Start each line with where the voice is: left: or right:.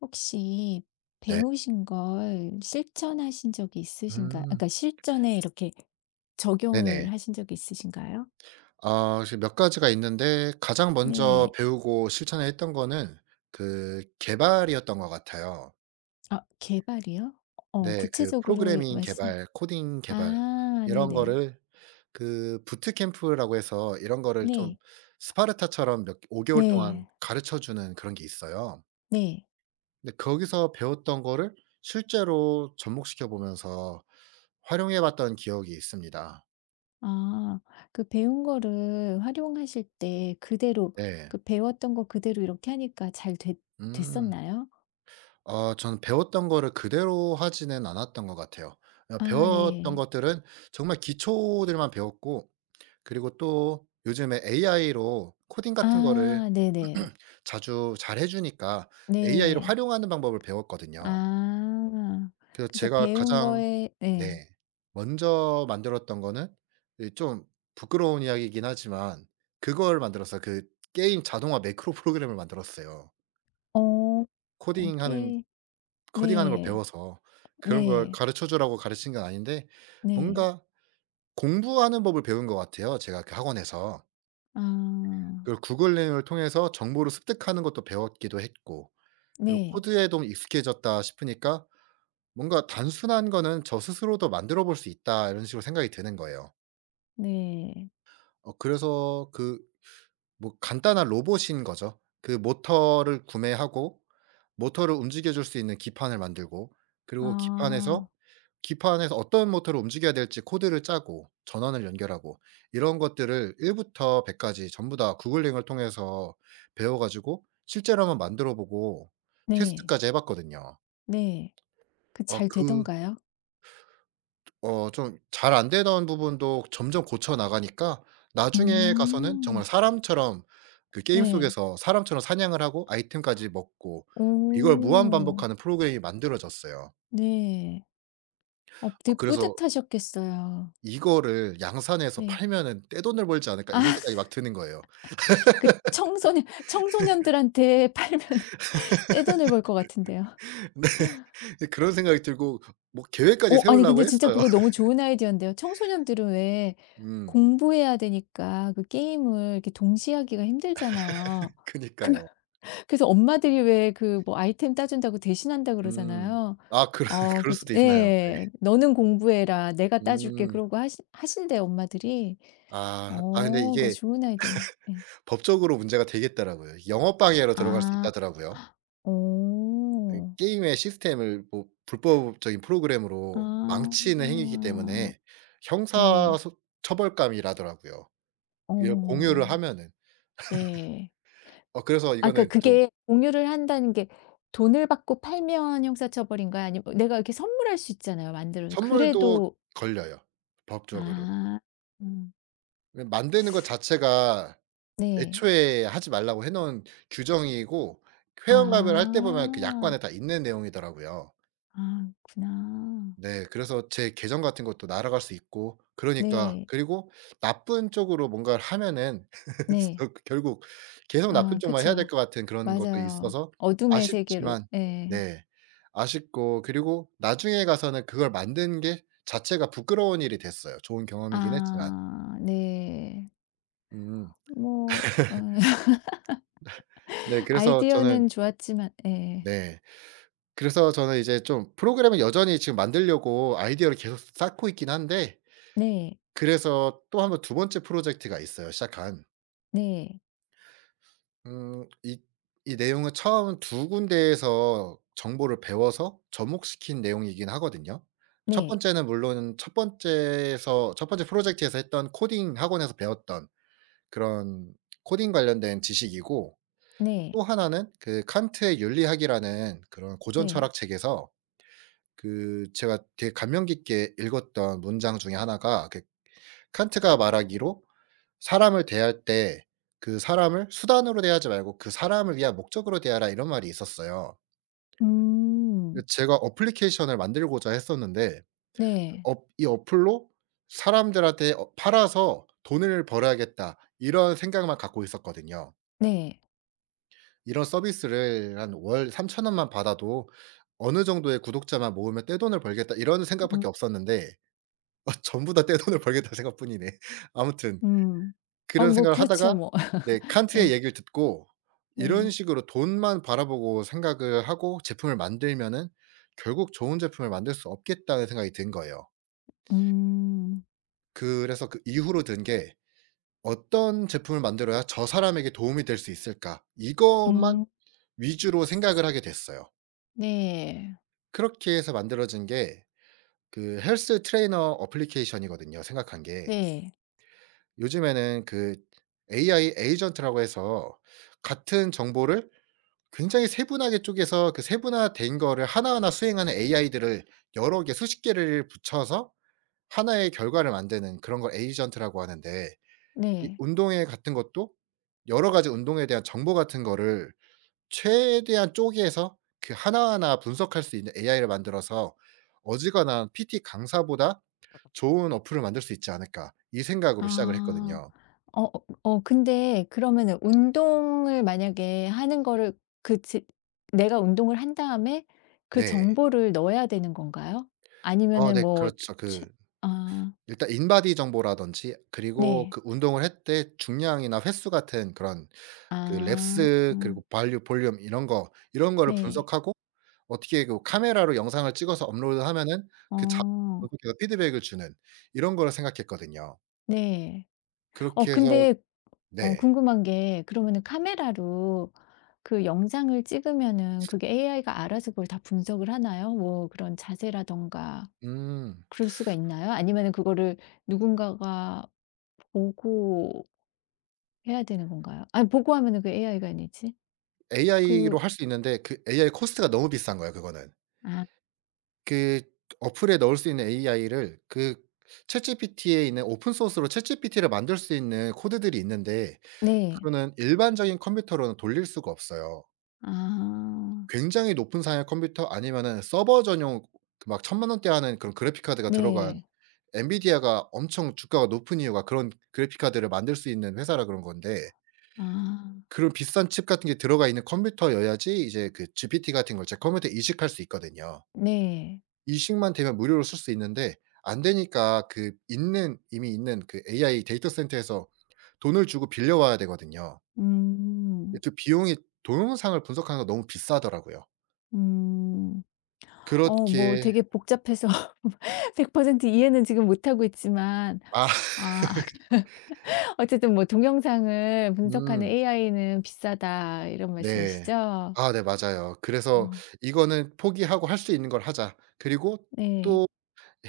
left: 혹시
right: 네.
left: 배우신 걸 실천하신 적이 있으신가요? 아
right: 음.
left: 그러니까 실전에 이렇게
right: 네네.
left: 적용을 하신 적이 있으신가요?
right: 지금 몇 가지가 있는데 가장 먼저
left: 네.
right: 배우고 실천을 했던 거는 그 개발이었던 것 같아요.
left: 아 개발이요? 어
right: 네. 그
left: 구체적으로 예
right: 프로그래밍
left: 말씀.
right: 개발, 코딩 개발
left: 아
right: 이런
left: 네네.
right: 거를 그 부트캠프라고 해서 이런 거를 좀
left: 네.
right: 스파르타처럼 몇 5 개월 동안
left: 네.
right: 가르쳐 주는 그런 게 있어요.
left: 네.
right: 근데 거기서 배웠던 거를 실제로 접목시켜 보면서 활용해 봤던 기억이 있습니다.
left: 아 그 배운 거를 활용하실 때 그대로
right: 네.
left: 그 배웠던 거 그대로 이렇게 하니까 잘 됐
right: 음.
left: 됐었나요?
right: 저는 배웠던 거를 그대로 하지는 않았던 것 같아요.
left: 아
right: 배웠던
left: 네.
right: 것들은 정말 기초들만 배웠고 그리고 또 요즘에 AI로 코딩 같은 거를
left: 아 네네.
right: 자주 잘해 주니까 AI를
left: 네.
right: 활용하는 방법을 배웠거든요.
left: 아.
right: 그래서
left: 그래서
right: 제가
left: 배운
right: 가장
left: 거에 네.
right: 네 먼저 만들었던 거는 이좀 부끄러운 이야기이긴 하지만 그걸 만들었어요. 그 게임 자동화 매크로 프로그램을 만들었어요.
left: 어. 어
right: 코딩하는
left: 꽤
right: 코딩하는 걸
left: 네.
right: 배워서 그런 걸
left: 네.
right: 가르쳐 주라고 가르친 건 아닌데
left: 네.
right: 뭔가 공부하는 법을 배운 것 같아요, 제가 그 학원에서.
left: 아.
right: 그리고 구글링을 통해서 정보를 습득하는 것도 배웠기도 했고 그리고
left: 네.
right: '코드에도 익숙해졌다.' 싶으니까 뭔가 '단순한 거는 저 스스로도 만들어 볼 수 있다.' 이런 식으로 생각이 드는 거예요.
left: 네.
right: 그래서 그 뭐 간단한 로봇인 거죠. 그 모터를 구매하고 모터를 움직여 줄 수 있는 기판을 만들고 그리고
left: 아.
right: 기판에서 어떤 모터를 움직여야 될지 코드를 짜고 전원을 연결하고 이런 것들을 1 부터 100 까지 전부 다 구글링을 통해서 배워 가지고 실제로 한번 만들어 보고
left: 네.
right: 테스트까지 해 봤거든요.
left: 네. 그
right: 어
left: 잘
right: 그
left: 되던가요?
right: 좀 잘 안 되던 부분도 점점 고쳐 나가니까 나중에 가서는
left: 음.
right: 정말 사람처럼 그 게임
left: 네.
right: 속에서 사람처럼 사냥을 하고 아이템까지 먹고 이걸 무한
left: 오.
right: 반복하는 프로그램이 만들어졌어요.
left: 네. 어 되게
right: 그래서
left: 뿌듯하셨겠어요.
right: '이거를 양산해서
left: 네.
right: 팔면은 떼돈을 벌지 않을까.' 이런
left: 아
right: 생각이 막 드는 거예요.
left: 그 청소년들한테 팔면은 떼돈을 벌 것 같은데요.
right: 네. 그런 생각이 들고 뭐 계획까지
left: 어 아니 근데
right: 세우려고
left: 진짜
right: 했어요.
left: 그거 너무 좋은 아이디어인데요. 청소년들은 왜
right: 음.
left: 공부해야 되니까 그 게임을 이렇게 동시에 하기가 힘들잖아요.
right: 그니까요.
left: 그래서 엄마들이 왜 그 뭐 아이템 따준다고 대신한다
right: 음.
left: 그러잖아요.
right: 아 그럴
left: 어
right: 그럴
left: 그
right: 수도 있나요? 네.
left: 예. "너는 공부해라. 내가 따줄게."
right: 음.
left: 그러고 하시 하신대 엄마들이.
right: 아. 아 근데
left: 어 그거
right: 이게
left: 좋은 아이디어네. 예.
right: 법적으로 문제가 되겠더라고요. 영업 방해로 들어갈 수
left: 아.
right: 있다더라고요. 이
left: 오.
right: 게임의 시스템을 뭐 불법적인 프로그램으로 망치는 행위이기
left: 아.
right: 때문에 형사
left: 네.
right: 소 처벌감이라더라고요, 이걸 공유를
left: 어.
right: 하면은.
left: 네.
right: 그래서
left: 아 그러니까
right: 이거는 좀
left: 그게 공유를 한다는 게 돈을 받고 팔면 형사 처벌인가요? 아니면 뭐 내가 이렇게 선물할 수 있잖아요 만들어서.
right: 선물도
left: 그래도.
right: 걸려요 법적으로.
left: 아. 음.
right: 예 만드는 것 자체가
left: 네.
right: 애초에 하지 말라고 해 놓은 규정이고 회원가입을 할 때 보면 그
left: 아.
right: 약관에 다 있는 내용이더라고요.
left: 아 그렇구나.
right: 네. 그래서 제 계정 같은 것도 날아갈 수 있고 그러니까
left: 네.
right: 그리고 나쁜 쪽으로 뭔가를 하면은
left: 네.
right: 저 결국 계속
left: 아
right: 나쁜 쪽만 해야 될
left: 그쵸.
right: 것 같은 그런 것도
left: 맞아요.
right: 있어서
left: 어둠의 세계로.
right: 아쉽지만
left: 예.
right: 네. 아쉽고 그리고 나중에 가서는 그걸 만든 게 자체가 부끄러운 일이 됐어요. 좋은 경험이긴 했지만.
left: 아 네.
right: 음.
left: 뭐. 어.
right: 네. 그래서 저는
left: 아이디어는 좋았지만 예.
right: 네. 그래서 저는 이제 좀 프로그램을 여전히 지금 만들려고 아이디어를 계속 쌓고 있긴 한데
left: 네.
right: 그래서 또 한 번 두 번째 프로젝트가 있어요 시작한.
left: 네.
right: 음 이 이 내용은 처음 두 군데에서 정보를 배워서 접목시킨 내용이긴 하거든요. 첫
left: 네.
right: 번째는 물론 첫 번째에서 첫 번째 프로젝트에서 했던 코딩 학원에서 배웠던 그런 코딩 관련된 지식이고
left: 네.
right: 또 하나는 그 칸트의 윤리학이라는 그런 고전
left: 네.
right: 철학 책에서 그 제가 되게 감명 깊게 읽었던 문장 중에 하나가 그 칸트가 말하기로 사람을 대할 때 그 사람을 수단으로 대하지 말고 '그 사람을 위한 목적으로 대하라.' 이런 말이 있었어요.
left: 음.
right: 근데 제가 어플리케이션을 만들고자 했었는데 그
left: 네.
right: 업이 어플로 '사람들한테 팔아서 돈을 벌어야겠다.' 이런 생각만 갖고 있었거든요.
left: 네.
right: 이런 서비스를 한 월3천 원만 받아도 '어느 정도의 구독자만 모으면 떼돈을 벌겠다.' 이런
left: 음.
right: 생각밖에 없었는데 전부 다 '떼돈을 벌겠다 생각뿐이네. 아무튼
left: 음. 아
right: 그런
left: 뭐
right: 생각을
left: 그렇죠
right: 하다가
left: 뭐.
right: 네 칸트의
left: 네.
right: 얘기를 듣고 이런
left: 네.
right: 식으로 돈만 바라보고 생각을 하고 제품을 만들면은 '결국 좋은 제품을 만들 수 없겠다.'는 생각이 든 거예요.
left: 음.
right: 그래서 그 이후로 든 게 '어떤 제품을 만들어야 저 사람에게 도움이 될 수 있을까?' 이것만
left: 음.
right: 위주로 생각을 하게 됐어요.
left: 네.
right: 그렇게 해서 만들어진 게 그 헬스 트레이너 어플리케이션이거든요 생각한 게.
left: 네.
right: 요즘에는 그 AI 에이전트라고 해서 같은 정보를 굉장히 세분하게 쪼개서 그 세분화된 거를 하나하나 수행하는 AI들을 여러 개 수십 개를 붙여서 하나의 결과를 만드는 그런 걸 에이전트라고 하는데 이
left: 네.
right: 운동회 같은 것도 여러 가지 운동에 대한 정보 같은 거를 최대한 쪼개서 그 하나하나 분석할 수 있는 AI를 만들어서 '어지간한 PT 강사보다 좋은 어플을 만들 수 있지 않을까.' 이 생각으로 시작을
left: 아.
right: 했거든요.
left: 근데 그러면은 운동을 만약에 하는 거를 그 지 내가 운동을 한 다음에 그
right: 네.
left: 정보를 넣어야 되는 건가요? 아니면은
right: 네
left: 뭐
right: 그렇죠.
left: 추
right: 그
left: 아
right: 일단 인바디 정보라든지 그리고
left: 네.
right: 그 운동을 할 때 중량이나 횟수 같은 그런 그
left: 아.
right: 랩스 그리고 발류 볼륨 이런 거 이런 거를
left: 네.
right: 분석하고 어떻게 그 카메라로 영상을 찍어서 업로드하면은 그 자
left: 어.
right: 분석해서 피드백을 주는 이런 거를 생각했거든요.
left: 네. 어
right: 그렇게 해서
left: 근데 어
right: 네.
left: 궁금한 게 그러면은 카메라로 그 영상을 찍으면은 그게 AI가 알아서 그걸 다 분석을 하나요? 뭐 그런 자세라든가
right: 음.
left: 그럴 수가 있나요? 아니면은 그거를 누군가가 보고 해야 되는 건가요? 아니 보고 하면은 그 AI가 아니지.
right: AI로
left: 그.
right: 할 수 있는데 그 AI 코스트가 너무 비싼 거예요 그거는.
left: 아
right: 그 어플에 넣을 수 있는 AI를 그 챗GPT에 있는 오픈 소스로 챗GPT를 만들 수 있는 코드들이 있는데
left: 네.
right: 그거는 일반적인 컴퓨터로는 돌릴 수가 없어요.
left: 아
right: 굉장히 높은 사양의 컴퓨터 아니면은 서버 전용 그 막 1,000만 원대 하는 그런 그래픽 카드가 들어간
left: 네.
right: 엔비디아가 엄청 주가가 높은 이유가 그런 그래픽 카드를 만들 수 있는 회사라 그런 건데
left: 아
right: 그런 비싼 칩 같은 게 들어가 있는 컴퓨터여야지 이제 그 GPT 같은 걸 제 컴퓨터에 이식할 수 있거든요.
left: 네.
right: 이식만 되면 무료로 쓸 수 있는데 안 되니까 그 있는 이미 있는 그 AI 데이터 센터에서 돈을 주고 빌려와야 되거든요.
left: 음.
right: 근데 그 비용이 동영상을 분석하는 거 너무 비싸더라고요.
left: 음. 어 뭐
right: 그렇게
left: 되게 복잡해서 100% 이해는 지금 못하고 있지만.
right: 아
left: 아 어쨌든 뭐 "동영상을 분석하는
right: 음
left: AI는 비싸다." 이런
right: 네.
left: 말씀이시죠?
right: 아 네 맞아요. 그래서
left: 어.
right: '이거는 포기하고 할 수 있는 걸 하자.' 그리고
left: 네.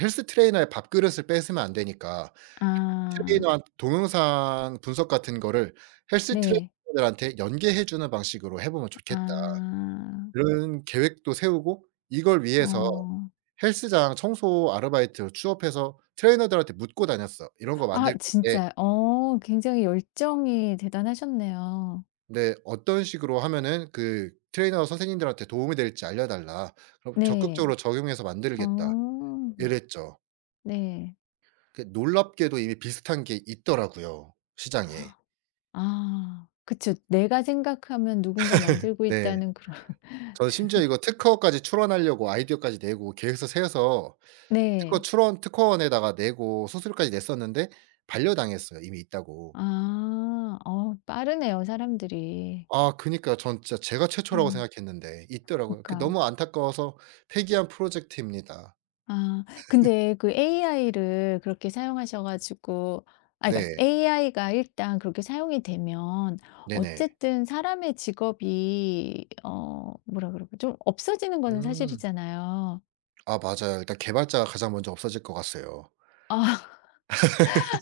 right: 헬스 트레이너의 밥그릇을 뺏으면 안 되니까
left: 아.
right: 트레이너한 동영상 분석 같은 거를 헬스
left: 네.
right: 트레이너들한테 연계해 주는 방식으로 해 보면 좋겠다.
left: 아.
right: 그런 계획도 세우고 이걸 위해서
left: 어.
right: 헬스장 청소 아르바이트 취업해서 트레이너들한테 묻고 다녔어. "이런 거
left: 아
right: 만들 건데
left: 진짜 어 굉장히 열정이 대단하셨네요.
right: 네 어떤 식으로 하면은 그 트레이너 선생님들한테 도움이 될지 알려 달라. 그럼
left: 네.
right: 적극적으로 적용해서 만들겠다."
left: 어.
right: 이랬죠.
left: 네.
right: 그 놀랍게도 이미 비슷한 게 있더라고요, 시장에.
left: 아 그쵸. 내가 생각하면 누군가 만들고
right: 네.
left: 있다는 그런.
right: 저 심지어 이거 특허까지 출원하려고 아이디어까지 내고 계획서 세워서 특허
left: 네.
right: 출원 특허원에다가 내고 수수료까지 냈었는데 반려당했어요, 이미 있다고.
left: 아. 어 빠르네요 사람들이.
right: 아 그니까요. 전 진짜 제가 최초라고
left: 음.
right: 생각했는데 있더라고요. 그
left: 그러니까.
right: 너무 안타까워서 폐기한 프로젝트입니다.
left: 아 근데 그 AI를 그렇게 사용하셔 가지고. 아 그러니까
right: 네.
left: AI가 일단 그렇게 사용이 되면
right: 네네.
left: 어쨌든 사람의 직업이 어 뭐라 그럴까 좀 없어지는 거는
right: 음.
left: 사실이잖아요.
right: 아 맞아요. 일단 개발자가 가장 먼저 없어질 것 같아요.
left: 아.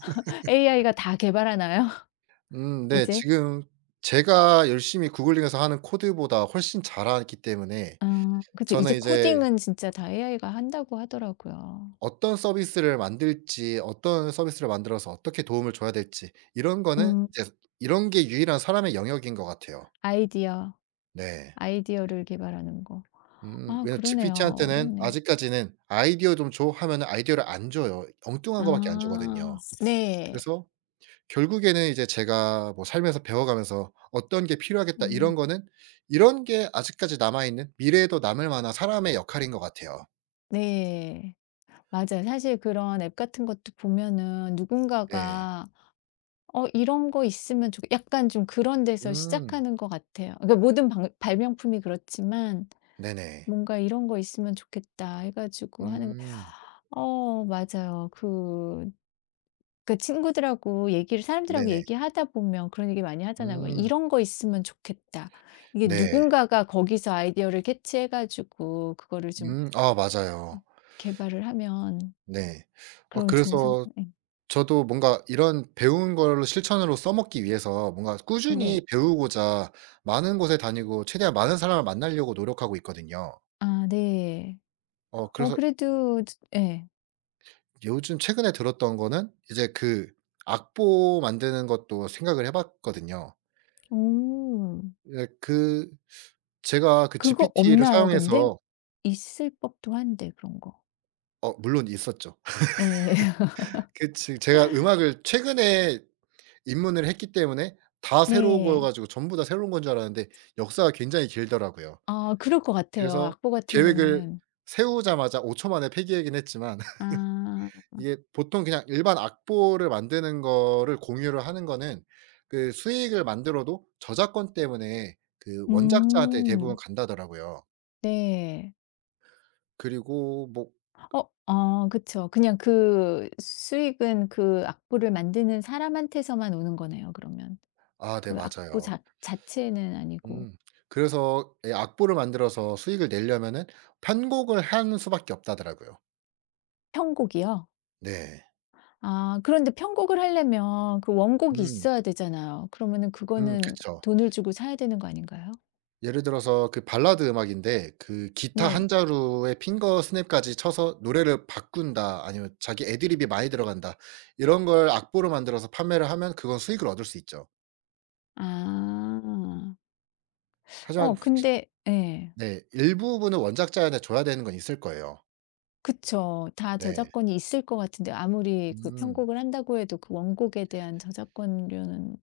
left: AI가 다 개발하나요?
right: 네.
left: 이제?
right: 지금 제가 열심히 구글링해서 하는 코드보다 훨씬 잘하기 때문에
left: 어 그쵸. 이제
right: 저는 이제
left: 코딩은 진짜 다 AI가 한다고 하더라고요.
right: 어떤 서비스를 만들지 어떤 서비스를 만들어서 어떻게 도움을 줘야 될지 이런 거는
left: 음.
right: 이제 이런 게 유일한 사람의 영역인 것 같아요.
left: 아이디어,
right: 네.
left: 아이디어를 개발하는 거.
right: 음.
left: 아
right: 왜냐면
left: 그러네요.
right: GPT한테는
left: 어렵네요.
right: 아직까지는 "아이디어 좀 줘." 하면은 아이디어를 안 줘요. 엉뚱한 거 밖에 안
left: 아
right: 주거든요.
left: 네.
right: 그래서 결국에는 이제 제가 뭐 살면서 배워가면서 '어떤 게 필요하겠다.' 이런
left: 음.
right: 거는 이런 게 아직까지 남아있는 미래에도 남을 만한 사람의 역할인 것 같아요.
left: 네. 맞아요. 사실 그런 앱 같은 것도 보면은
right: 네.
left: 누군가가 "어 이런 거 있으면 좋" 약간 좀 그런 데서
right: 음.
left: 시작하는 것 같아요. 그러니까 모든 방 발명품이 그렇지만
right: 네네.
left: 뭔가 '이런 거 있으면 좋겠다.' 해 가지고 하는.
right: 음.
left: 어 맞아요. 그 친구들하고 얘기를 사람들하고
right: 네네.
left: 얘기하다 보면 그런 얘기 많이 하잖아요. 뭐
right: 음.
left: "이런 거 있으면 좋겠다." 이게
right: 네.
left: 누군가가 거기서 아이디어를 캐치해 가지고 그거를 좀.
right: 음. 아 맞아요.
left: 음. 개발을 하면
right: 네.
left: 그럼 좋은
right: 그래서
left: 상품 예.
right: 저도 뭔가 이런 배운 걸 실천으로 써먹기 위해서 뭔가
left: 네.
right: 꾸준히 배우고자 많은 곳에 다니고 최대한 많은 사람을 만나려고 노력하고 있거든요.
left: 아 네. 어
right: 그래서
left: 그래도 예.
right: 요즘 최근에 들었던 거는 이제 그 악보 만드는 것도 생각을 해 봤거든요.
left: 오.
right: 예 그 제가 그
left: 그거
right: GPT를
left: 없나요 근데?
right: 사용해서
left: 있을 법도 한데 그런 거.
right: 물론 있었죠.
left: 네.
right: 그 지 제가 음악을 최근에 입문을 했기 때문에 다 새로운 거여
left: 네.
right: 가지고 전부 다 새로운 건 줄 알았는데 역사가 굉장히 길더라고요.
left: 아 그럴 것 같아요
right: 그래서
left: 악보 같은
right: 계획을
left: 거는.
right: 세우자마자 5초 만에 폐기하긴 했지만
left: 아.
right: 이게 보통 그냥 일반 악보를 만드는 거를 공유를 하는 거는 그 수익을 만들어도 저작권 때문에 그 원작자한테 대부분
left: 음.
right: 간다더라고요.
left: 네.
right: 그리고 뭐
left: 어 그쵸. 그냥 그 수익은 그 악보를 만드는 사람한테서만 오는 거네요 그러면.
right: 아 네
left: 그 악보
right: 맞아요.
left: 자 자체는 아니고.
right: 음. 그래서 이 악보를 만들어서 수익을 내려면은 편곡을 하는 수밖에 없다더라고요.
left: 편곡이요?
right: 네.
left: 아 그런데 편곡을 하려면 그 원곡이
right: 음.
left: 있어야 되잖아요. 그러면은 그거는
right: 그쵸.
left: 돈을 주고 사야 되는 거 아닌가요?
right: 예를 들어서 그 발라드 음악인데 그 기타 한
left: 네.
right: 자루에 핑거 스냅까지 쳐서 노래를 바꾼다 아니면 자기 애드립이 많이 들어간다 이런 걸 악보로 만들어서 판매를 하면 그건 수익을 얻을 수 있죠.
left: 아. 어
right: 하지만
left: 근데 예.
right: 네 일부분은 원작자한테 줘야 되는 건 있을 거예요.
left: 그쵸. 다
right: 네.
left: 저작권이 있을 것 같은데 아무리 그
right: 음.
left: 편곡을 한다고 해도 그 원곡에 대한 저작권료는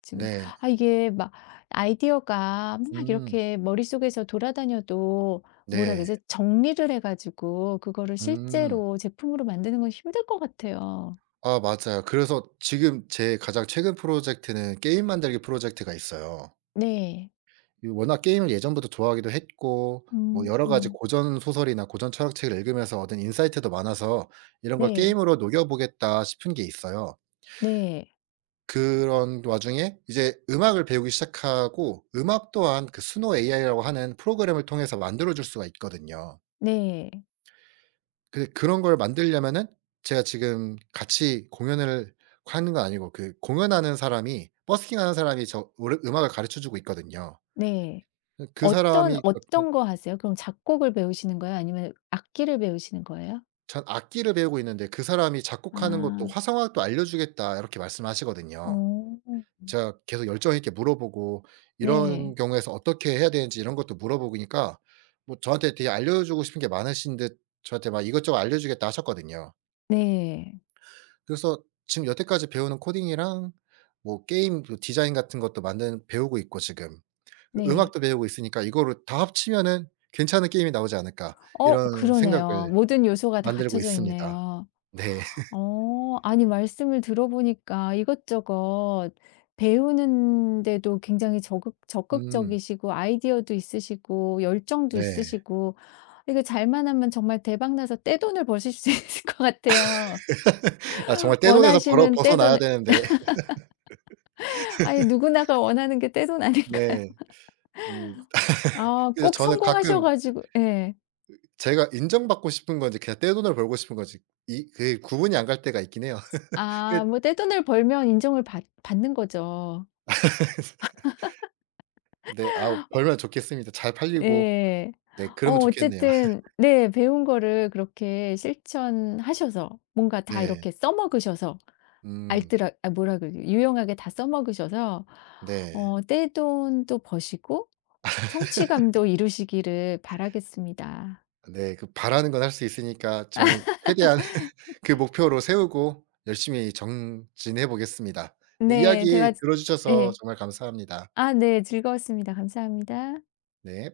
left: 지금.
right: 네.
left: 아 이게 막 아이디어가 막
right: 음.
left: 이렇게 머릿속에서 돌아다녀도 뭐라
right: 네.
left: 그러지? 정리를 해 가지고 그거를
right: 음.
left: 실제로 제품으로 만드는 건 힘들 것 같아요.
right: 아 맞아요. 그래서 지금 제 가장 최근 프로젝트는 게임 만들기 프로젝트가 있어요.
left: 네.
right: 이 워낙 게임을 예전부터 좋아하기도 했고 뭐
left: 음.
right: 여러 가지
left: 음.
right: 고전 소설이나 고전 철학책을 읽으면서 얻은 인사이트도 많아서 '이런 걸
left: 네.
right: 게임으로 녹여 보겠다.' 싶은 게 있어요.
left: 네.
right: 그런 와중에 이제 음악을 배우기 시작하고 음악 또한 그 수노 AI라고 하는 프로그램을 통해서 만들어 줄 수가 있거든요.
left: 네.
right: 근데 그런 걸 만들려면은 제가 지금 같이 공연을 하는 건 아니고 그 공연하는 사람이 버스킹하는 사람이 저 노래 음악을 가르쳐 주고 있거든요.
left: 네.
right: 그
left: 어떤
right: 사람이
left: 어떤 거 하세요? 그럼 작곡을 배우시는 거예요? 아니면 악기를 배우시는 거예요?
right: 전 악기를 배우고 있는데 그 사람이 작곡하는 것도
left: 아.
right: "화성학도 알려주겠다." 이렇게 말씀하시거든요.
left: 어.
right: 제가 계속 열정 있게 물어보고 이런
left: 네.
right: 경우에서 어떻게 해야 되는지 이런 것도 물어보니까 뭐 저한테 되게 알려주고 싶은 게 많으신 듯 저한테 막 "이것저것 알려주겠다." 하셨거든요.
left: 네.
right: 그래서 지금 여태까지 배우는 코딩이랑 뭐 게임 그 디자인 같은 것도 만드는 배우고 있고 지금
left: 네.
right: 음악도 배우고 있으니까 '이거를 다 합치면은 괜찮은 게임이 나오지 않을까.'
left: 어
right: 이런
left: 그러네요.
right: 생각을
left: 모든 요소가 다
right: 만들고
left: 갖춰져
right: 있습니다.
left: 있네요.
right: 네.
left: 어. 아니 말씀을 들어보니까 이것저것 배우는데도 굉장히 적극
right: 음.
left: 적극적이시고 아이디어도 있으시고 열정도
right: 네.
left: 있으시고 이거 잘만 하면 정말 대박 나서 떼돈을 버실 수 있을 것 같아요.
right: 아 정말 떼돈에서 벌어
left: 원하시는
right: 벗어나야
left: 떼돈을.
right: 되는데
left: 아니 누구나가 원하는 게 떼돈 아닐까요?
right: 네. 음
left: 아
right: 그래서
left: 꼭
right: 저는
left: 성공하셔
right: 가끔
left: 가지고 예.
right: 제가 인정받고 싶은 건지 그냥 떼돈을 벌고 싶은 건지 이 그 구분이 안 갈 때가 있긴 해요. 그
left: 아 뭐 떼돈을 벌면 인정을 받 받는 거죠.
right: 네. 아 벌면 좋겠습니다. 잘 팔리고
left: 예.
right: 네 그러면
left: 어
right: 좋겠네요.
left: 어쨌든 네 배운 거를 그렇게 실천하셔서 뭔가 다
right: 네.
left: 이렇게 써먹으셔서
right: 음
left: 알뜰하 아 뭐라 그래요? 유용하게 다 써먹으셔서
right: 네.
left: 어 떼돈도 버시고 성취감도 이루시기를 바라겠습니다.
right: 네. 그 바라는 건 할 수 있으니까 저는 최대한 그 목표로 세우고 열심히 정진해 보겠습니다. 네
left: 네.
right: 이야기
left: 대화
right: 들어 주셔서
left: 네.
right: 정말 감사합니다.
left: 아 네. 즐거웠습니다. 감사합니다.
right: 네.